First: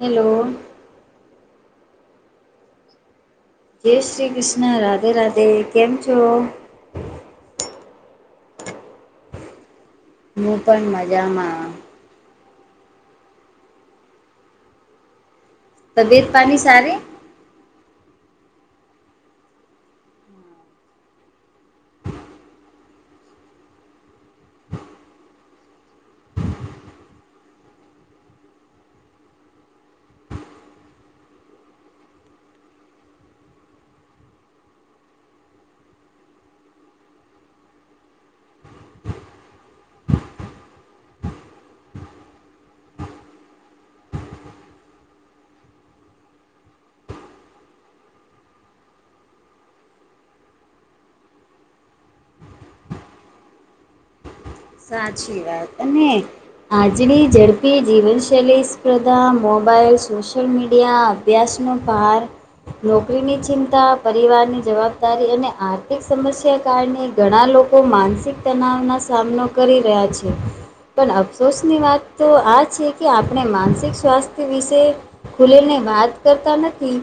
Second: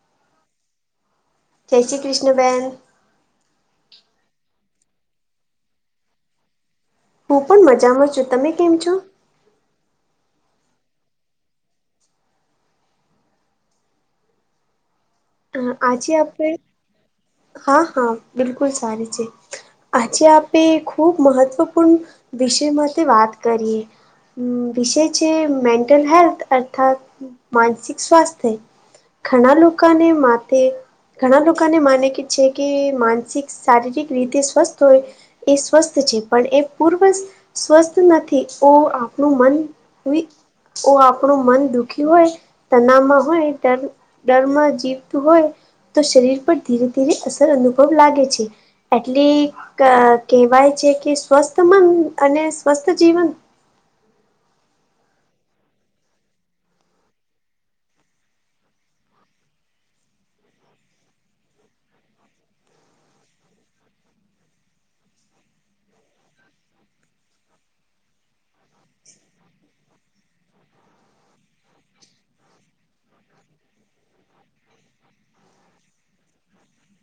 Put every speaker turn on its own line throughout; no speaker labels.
Hello!
જય શ્રી કૃષ્ણ બેન!
જય શ્રી ક્રિષ્ના, રાધે રાધે. કેમ છો?
હું પણ મજામાં છું. તમે કેમ છો?
હું પણ મજામાં.
અ આજે
તબિયત
આપડે,
પાણી સારી
હા, હા, બિલકુલ સારી છે. આજે આપે ખૂબ મહત્વપૂર્ણ વિષય માતે વાત કરીએ. વિષય છે મેન્ટલ હેલ્થ અર્થાત માનસિક સ્વાસ્થ્ય. ઘણા લોકાને માથે ઘણા લોકોને માને કે છે કે માનસિક, શારીરિક રીતે સ્વસ્થ હોય એ સ્વસ્થ છે પણ એ પૂર્વ [inaudible] સ્વસ્થ નથી. ઓ આપણું મન વિ ઓ આપણું મન દુખી હોય, તનામાં હોય ત્યાર ડરમાં જી તું હોય તો શરીર પર ધીરે ધીરે અસર અનુભવ લાગે છે. એટલી ક કેવાય છે કે સ્વસ્થ મન અને સ્વસ્થ જીવન
સાચી વાત અને આાજની ઝડપી જીવનશૈલી સ્પર્ધા, મોબાઈલ, સોશિયલ મીડિયા અભ્યાસનો [unintelligible] નોકરીની ચિંતા, પરિવારની જવાબદારી અને આર્થિક સમસ્યા કારણે ઘણા લોકો માનસિક તનાવનો સામનો કરી રહ્યા છે. પન અફસોસની વાત તો આ છે કે આપણે માનસિક સ્વાસ્થ્ય વિશે ખુલીને વાત કરતા નથી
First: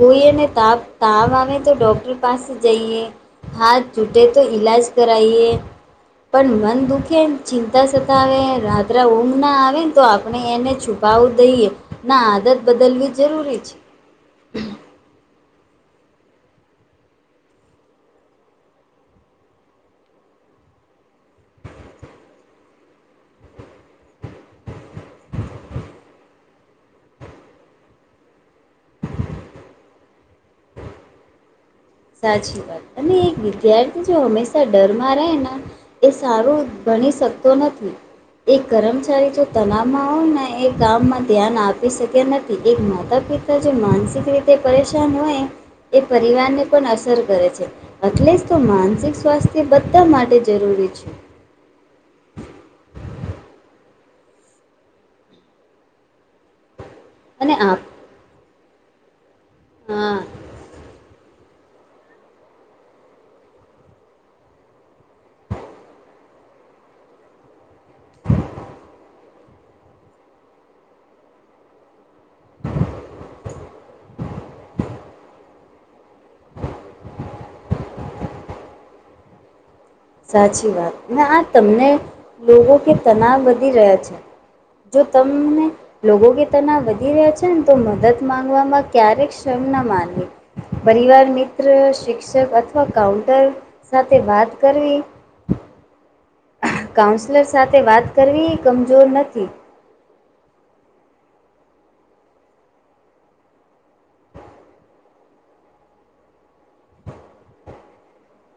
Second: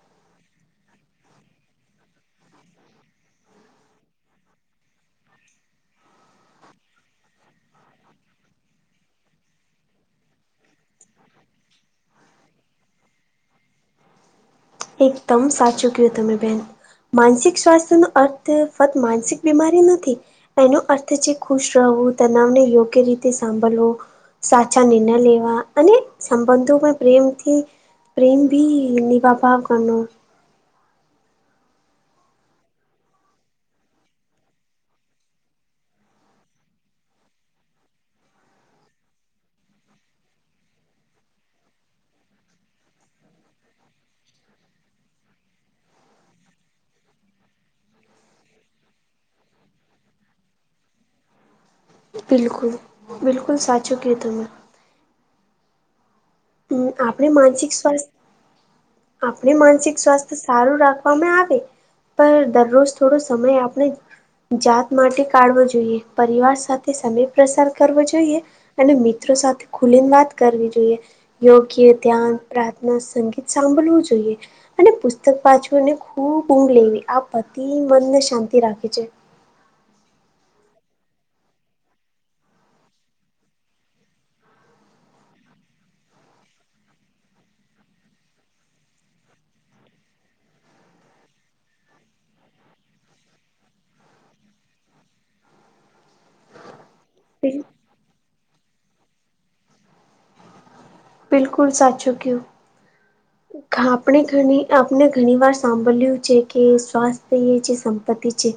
કોઈને તાવ તાવ આવે તો ડોક્ટર પાસે જઈએ હાથ તુટે તો ઇલાજ કરાઈએ, પણ મન દુખેન, ચિંતા સતાવે, રાત્ર ઊંઘ ના આવે ને તો આપણે એને છુ છુપાવ દઈએ ના આદત બદલવી જરૂરી છે.
એકદમ સાચું કીધું તમે બેન. માનસિક સ્વાસ્થ્ય નો અર્થ ફક્ત માનસિક બીમારી નથી, એનો અર્થ છે ખુશ રહો, તનાવને યોગ્ય રીતે સાંભળવો સાચા નીરનય લેવા અને સંબંધોમેં પ્રેમથી પ્રેમ ભી નિવા ભાવ કરનો,
સાચીવાત અને એક વિદ્યાર્થી જો હંમેશા ડરમાં રહે ને, એ સારું ભણી શકતો નથી, એક કર્મચારી જો તલાવમાં હોને એ ગામમાં ધ્યાન આપી શક્યા નથી એક માતા- પિતા. જે માનસિક રીતે પરેશાન હોય એ પરિવારને, પણ અસર કરે છે, એટલે જતો માનસિક સ્વાસ્થ્ય બધા માટે જરૂરી છે.
બિલકુલ- બિલકુલ સાચું કીધુ તમેં. હું આપણે
અને
માનસિક
આપ
સ્વાસ્થ્ય, આપણે માનસિક
હા
સ્વાસ્થ્ય સારું રાખવામાં આવે, પણ દરરોજ થોડો સમય આપણે, જાત માટે કાઢવો જોઈએ પરિવાર સાથે સમય, પ્રસાર કરવો જોઈએ અને મિત્રો સાથે ખુલીને વાત કરવી જોઈએ, યોગ્ય ધ્યાન પ્રાર્થના સંગીત સાંભળવું જોઈએ, અને પુસ્તક પાછવુંને ખૂબ ઊંઘ લેવી આ પતિ મનને શાંતિ રાખવી જોઈએ,
સાચીવાત આ તમને લોકો કે તનાવ વધી રહ્યા છે, જો તમને, લોકો કે તનાવ વધી રહ્યા છે, નેતો મદદ માંગવામાં ક્યારેક શરમના માનવી. પરિવાર, મિત્ર, શિક્ષક અથવા કાઉન્ટર સાથે વાત કરવી. કાઉન્સલર સાથે વાત કરવીએ કમજોર નથી,
બિલકુલ સાચુંકીધું, આપણે ઘણી આપણે ઘણીવાર સાંભળ્યું છે, કે સ્વાસ્થ્ય એજે સંપત્તિ છે.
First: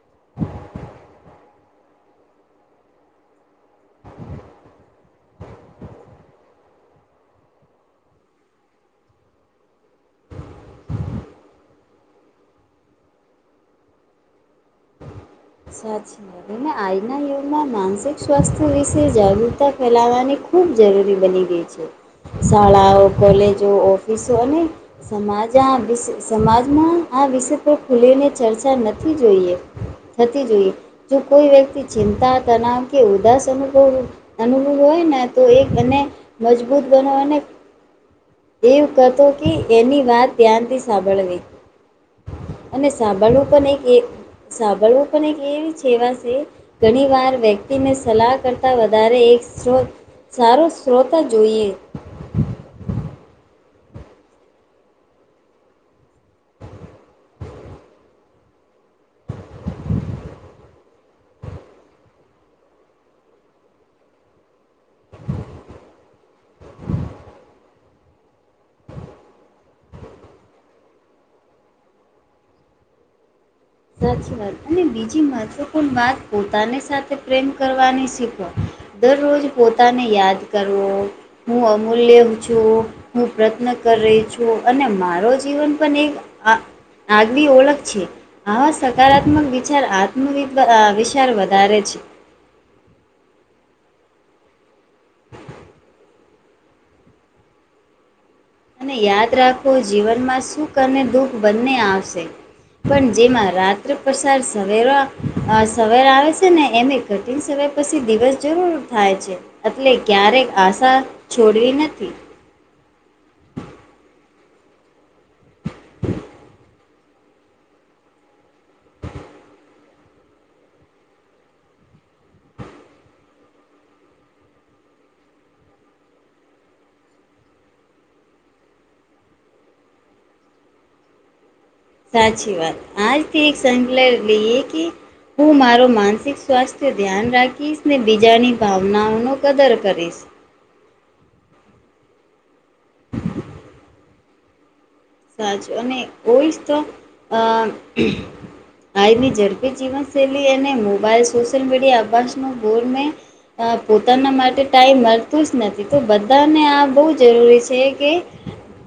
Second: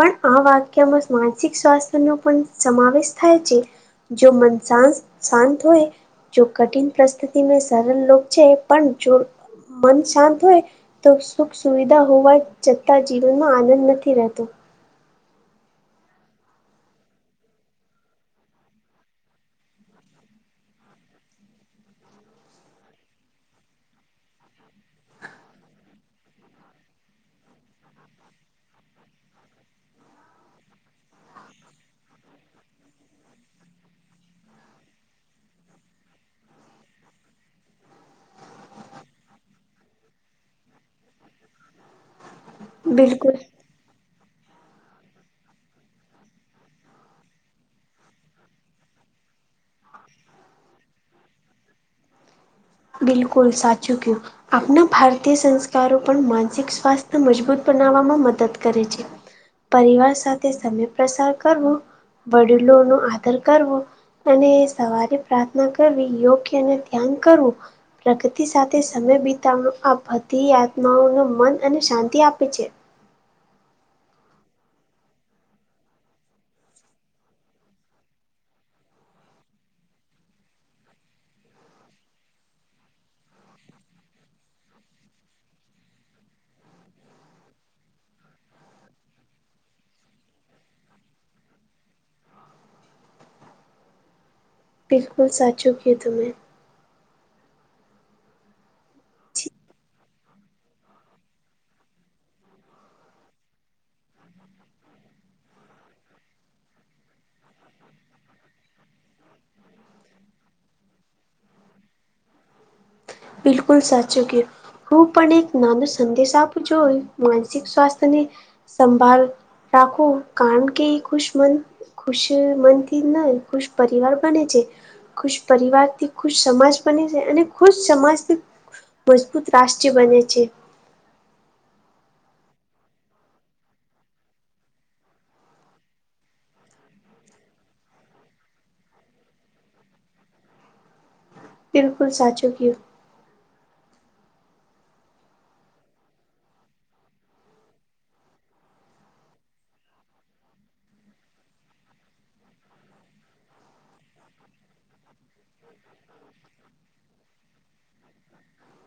પણ આ વાક્યમાં માનસિક સ્વાસ્થ્યનો પણ સમાવેશ થાય છે, જો મન શાંત -શાંત હોય. જો કઠિન પરિસ્થિતિને સરળ લોગ છે, પણ જો મન શાંત હોય. તો સુખ- સુવિધા હોવા છતાં જીવનમાં આનંદ નથી રહેતો.
સાચીને આજના યુગમાં માનસિક સ્વાસ્થ્ય વિશે જાગૃતતા ફેલાવવાની ખુબ, ખુબ જરૂરી બની ગઈ છે, શાળાઓ- કોલેજો ઓફિસો અને. સમાજ આ વિષ સમાજમાં આ વિષય પર ખુલીને ચર્ચા નથી જોઈએ. થતી જોઈએ. જો કોઈ વ્યક્તિ ચિંતા તનાવ કે ઉદાસ અનુભવ, અનુકુળ હોય એને, મજબૂત બનાવાને, એવું કહતો કે એની વાત ધ્યાનથી સાંભળવી. અને
બિલકુલ
સાંભળવું પણ એક એ, સાંભળવું પણ એક એવી છેવાશે, ઘણીવાર વ્યક્તિને સલાહ કરતા વધારે એક સોત, સારો શ્રોતા જોઈએ.
બિલકુલ. સાચું કહ્યું. આપના ભારતીય સંસ્કારો પણ માનસિક સ્વાસ્થ્ય મજબૂત બનાવવામાં મદદ કરે છે. પરિવાર સાથે સમય પ્રસાર કરવો. વડીલોનું આદર કરવો. અને સવારે પ્રાર્થના કરવી યોગ્ય અને ધ્યાન કરવું. પ્રગતિ સાથે સમય બિતાવણ આ બધી આત્માઓને મન અને શાંતિ આપે છે.
સાચી વાત. અને બીજી મહત્વપૂર્ણ વાત પોતાની સાથે પ્રેમ કરવાની શીખવ્યું. દરરોજ પોતાને યાદ કરવું, હું અમૂલ્ય છું. હું પ્રયત્ન કરી રહી છું. અને મારો જીવન પણ એક આ, આગવી ઓલક છે. આવા સકારાત્મક વિચાર આત્મવિશ્વાસ ‌વિચાર વધારે છે.
બિલકુલ, સાચું કીધું મેં.
અને યાદ રાખો જીવનમાં સુખ અને દુઃખ બંને આવશે. પણ જેમાં રાત્રે પ્રસાર સવેરો અ સવેરે આવે છે ને એની કઠિન સમય પછી દિવસ જરૂર થાય છે. એટલે ક્યારેક આશા છોડવી નથી.
બિલકુલ સાચું કીધું. હું પણ એક નાનો સંદેશ આપું છું. જો માનસિક સ્વાસ્થ્ય ને સંભાળ રાખો કારણ કે ખુશ મન ખુશ મનથી ન ખુશ પરિવાર બને છે. ખુશ પરિવારથી ખુશ સમાજ બને છે. અને ખુશ સમાજ થી મજબૂત રાષ્ટ્ર બને છે.
સાચી વાત આજથી એક સંકલ્પ લઈ કે હું મારો માનસિક સ્વાસ્થ્ય ધ્યાન રાખીશને બીજાની ભાવનાઓનો કદર કરીશ.
બિલકુલ સાચો કયું.
સાચું અને હોય જ તો અ આની ઝડપી જીવનશૈલી અને મોબાઈલ સોશિયલ મીડિયા અભાસનો ગોરને અ પોતાના માટે ટાઈમ મળતું જ નથી તો બધાને આ બહુ જરૂરી છે. કે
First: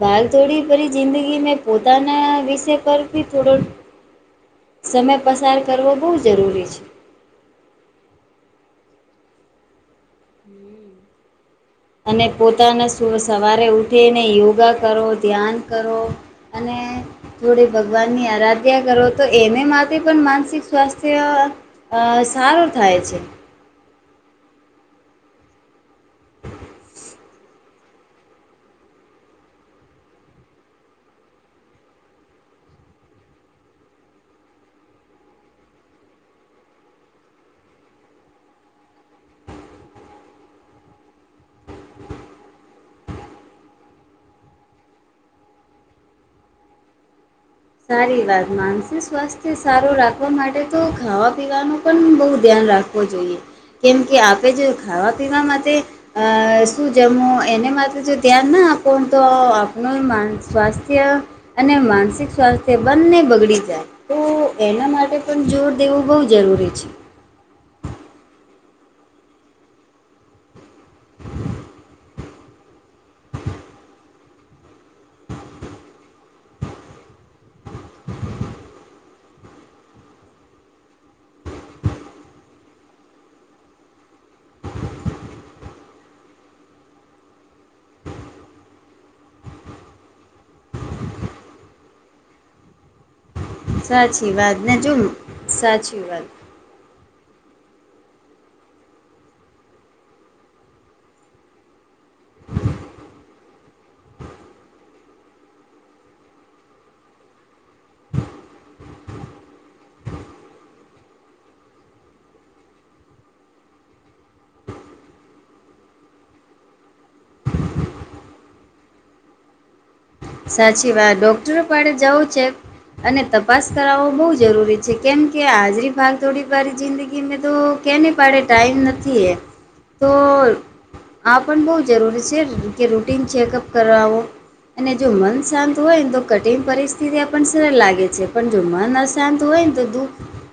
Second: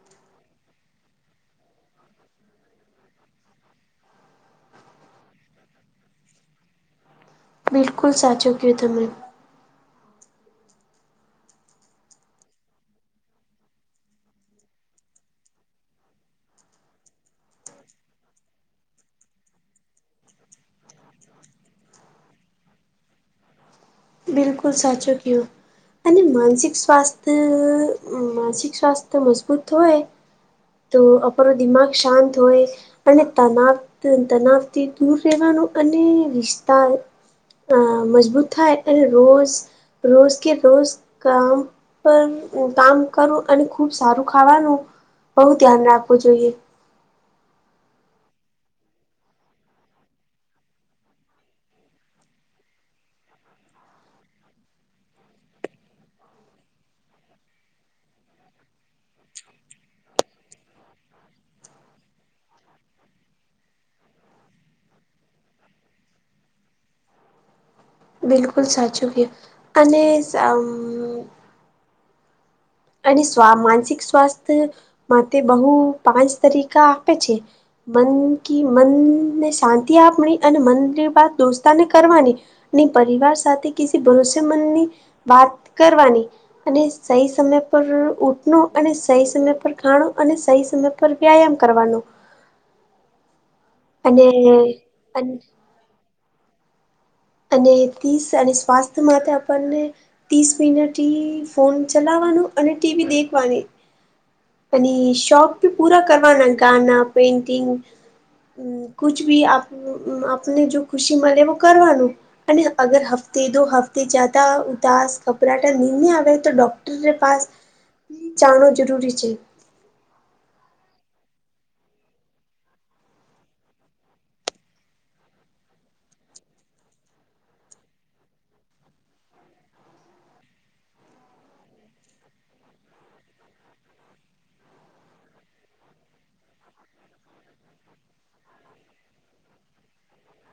ભાગ થોડી ભરી જિંદગી મે પોતાના વિષય પર ભી થોડો સમય પસાર કરવો બહુ જરૂરી છે.
બિલકુલ સાચું કીધું તમે
હમમમ અને પોતાના સુ સવારે ઉઠીને યોગા કરો, ધ્યાન કરો. અને જોડે ભગવાનની આરાધ્યા કરો તો એને માટે પણ માનસિક સ્વાસ્થ્ય અ સારું થાય છે.
બિલકુલ સાચું ક્યો અને માનસિક સ્વાસ્થ્ય માનસિક સ્વાસ્થ્ય મજબૂત હોય. તો અપરો દિમાઞ શાંત હોય. અને તનાવ-તનાવથી દૂર રહેવાનું અને રિશ્તા અ મજબૂત થાય અને રોજ રોજ કે રોજ કામ પણ કામ કરું અને ખુબ સારું ખાવાનું બહુ ધ્યાન રાખવું જોઈએ.
સારી વાત. માનસિક સ્વાસ્થ્ય સારું રાખવા માટે તો ખાવા પીવાનું પણ બહુ ધ્યાન રાખું. આપવો જોઈએ કેમ કે આપે જે ખાવા પીવા માટે અ શું જમો એને માટે જો ધ્યાન ના આપો તો આપણું માન સ્વાસ્થ્ય અને માનસિક સ્વાસ્થ્ય બંને બગડી જાય તો એના માટે પણ જોર દેવું બહુ જરૂરી છે
બિલકુલ સાચું કીધું અને સામ અને સવા માનસિક સ્વાસ્થ માટે બહુ પાંચ તરીકા આપે છે મન કી મન ને શાંતિ આપણી અને મન કી બાત દોસ્તા ને કરવાની ની પરિવાર સાથે કી સી ભરોસે મંદની વાત કરવાની અને સહી સમય પ પર ઉઠ નો અને સહી સમય પર ખાણો અને સહી સમય પર વ્યાયામ કરવાનો અને
સાચી વાત ને જો સાચી વાત
અને તે સ અને સ્વાસ્થ્ય માટે આપણને તીસ મિનટ હી ફોન ચલાવાનું અને ટીવી દેખવાની અને શોખ ભી પુરા કરવાના ગાના પેન્ટિંગ હમ્મ, કુછ બી આપનો આપને જો ખુશી મલે વો કરવાનું અને અગર હફ્તે દો હફ્તે જ્યાદા ઉદાસ ઘપરાટા નહિ આવે તો ડોક ટર પાસ જાણો જરૂરી છે.
સાચી વાત ડોક્ટરો પાડે જવું છે અને તપાસ કરાવો બહુ જરૂરી છે કેમ કે આજની ભાગદોડ વારી જિંદગીમે તો કેની પાડે ટાઈમ નથી એ તો આ પણ બહુ જરૂરી છે કે રૂટીન ચેકઅપ કરાવો અને જો મન શાંત હોયન તો કઠિન પરિસ્થિતિ આપણ સરળ લાગે છે પણ જો મન અશાંત હોય ને તો દુઃખ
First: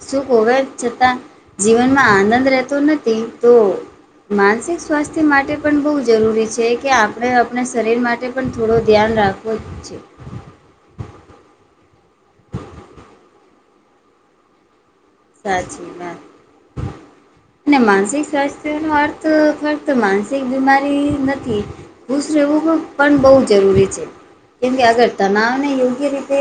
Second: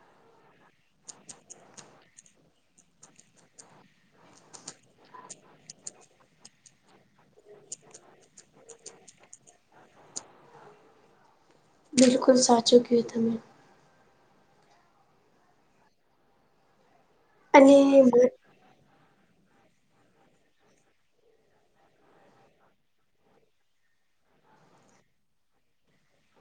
સુખ હોવા છતાં જીવનમાં આનંદ રહેતો નથી તો માનસિક સ્વાસ્થ્ય માટે પણ બહુ જરૂરી છે કે આપણે આપણા શરીર માટે પણ થોડું ધ્યાન રાખ વુ જ છે.
બિલકુલ સાચું કીધું
સાચી વાત અને માનસિક સ્વા તેનો અર્થ ફક્ત માનસિક બીમારી નથી ખુશ રહેવું પન બહુ જરૂરી છે કેમ કે આગર તનાવને યોગ્ય રીતે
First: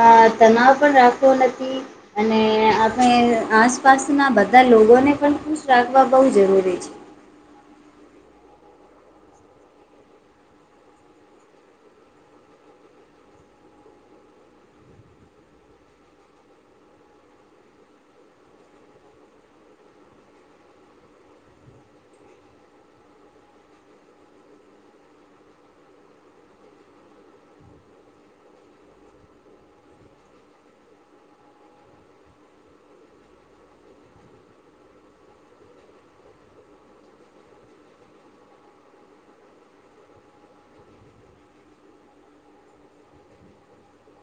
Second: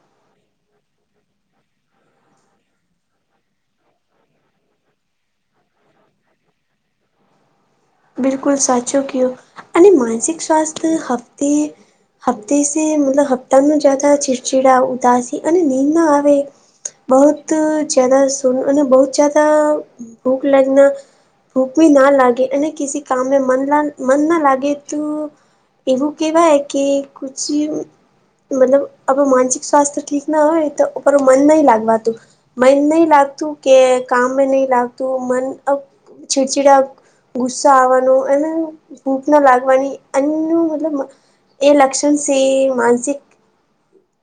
આ તનાવ પણ રાખવો નથી અને આ અને આસપાસના બધા લોગોને પણ ખુશ રાખવા બહુ જરૂરી છે.
બિલકુલ સાચો કયો અને માનસિક સ્વાસ્થ્ય હપતે હપ્તે સે મતલબ હપ્તાનું જ્યાદા ચીડચીડાવુ, ઉદાસી અને નીંદ ન આવે બહુત જ્યાદા શુન અને બહુત જ્યાદા ભૂખ લાગના ભૂખ બી ના લાગે અને કિસી કામમે મન ના મન ના લાગે તો એવું કેવાય કે કુછ મતલબ આપણું માનસિક સ્વાસ્થ ઠીક ના હોય તો ઉપર નહીં લાગવાતું મન નહી લાગતું કે કામ મેં નહી લાગતું મન છીડછીડા ગુસ્સા આવવાનો અને ભૂખ ના લાગવાની અન્નુ મતલબ [unintelligible] એ લક્ષણ સે માનસિક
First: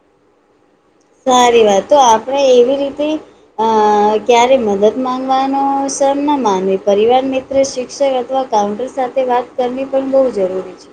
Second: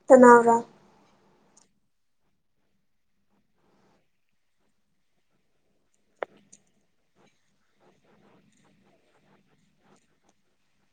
તનાવ રા
સારી વાત તો આપણે એવી રીતે હ ક્યારે મદદ માંગવાનો સર ન માને પરિવાર મિ ત્ર, શિક્ષક અથવા કાઉન્ટર સાથે વાત કરવી પણ બહુ જરૂરી છે.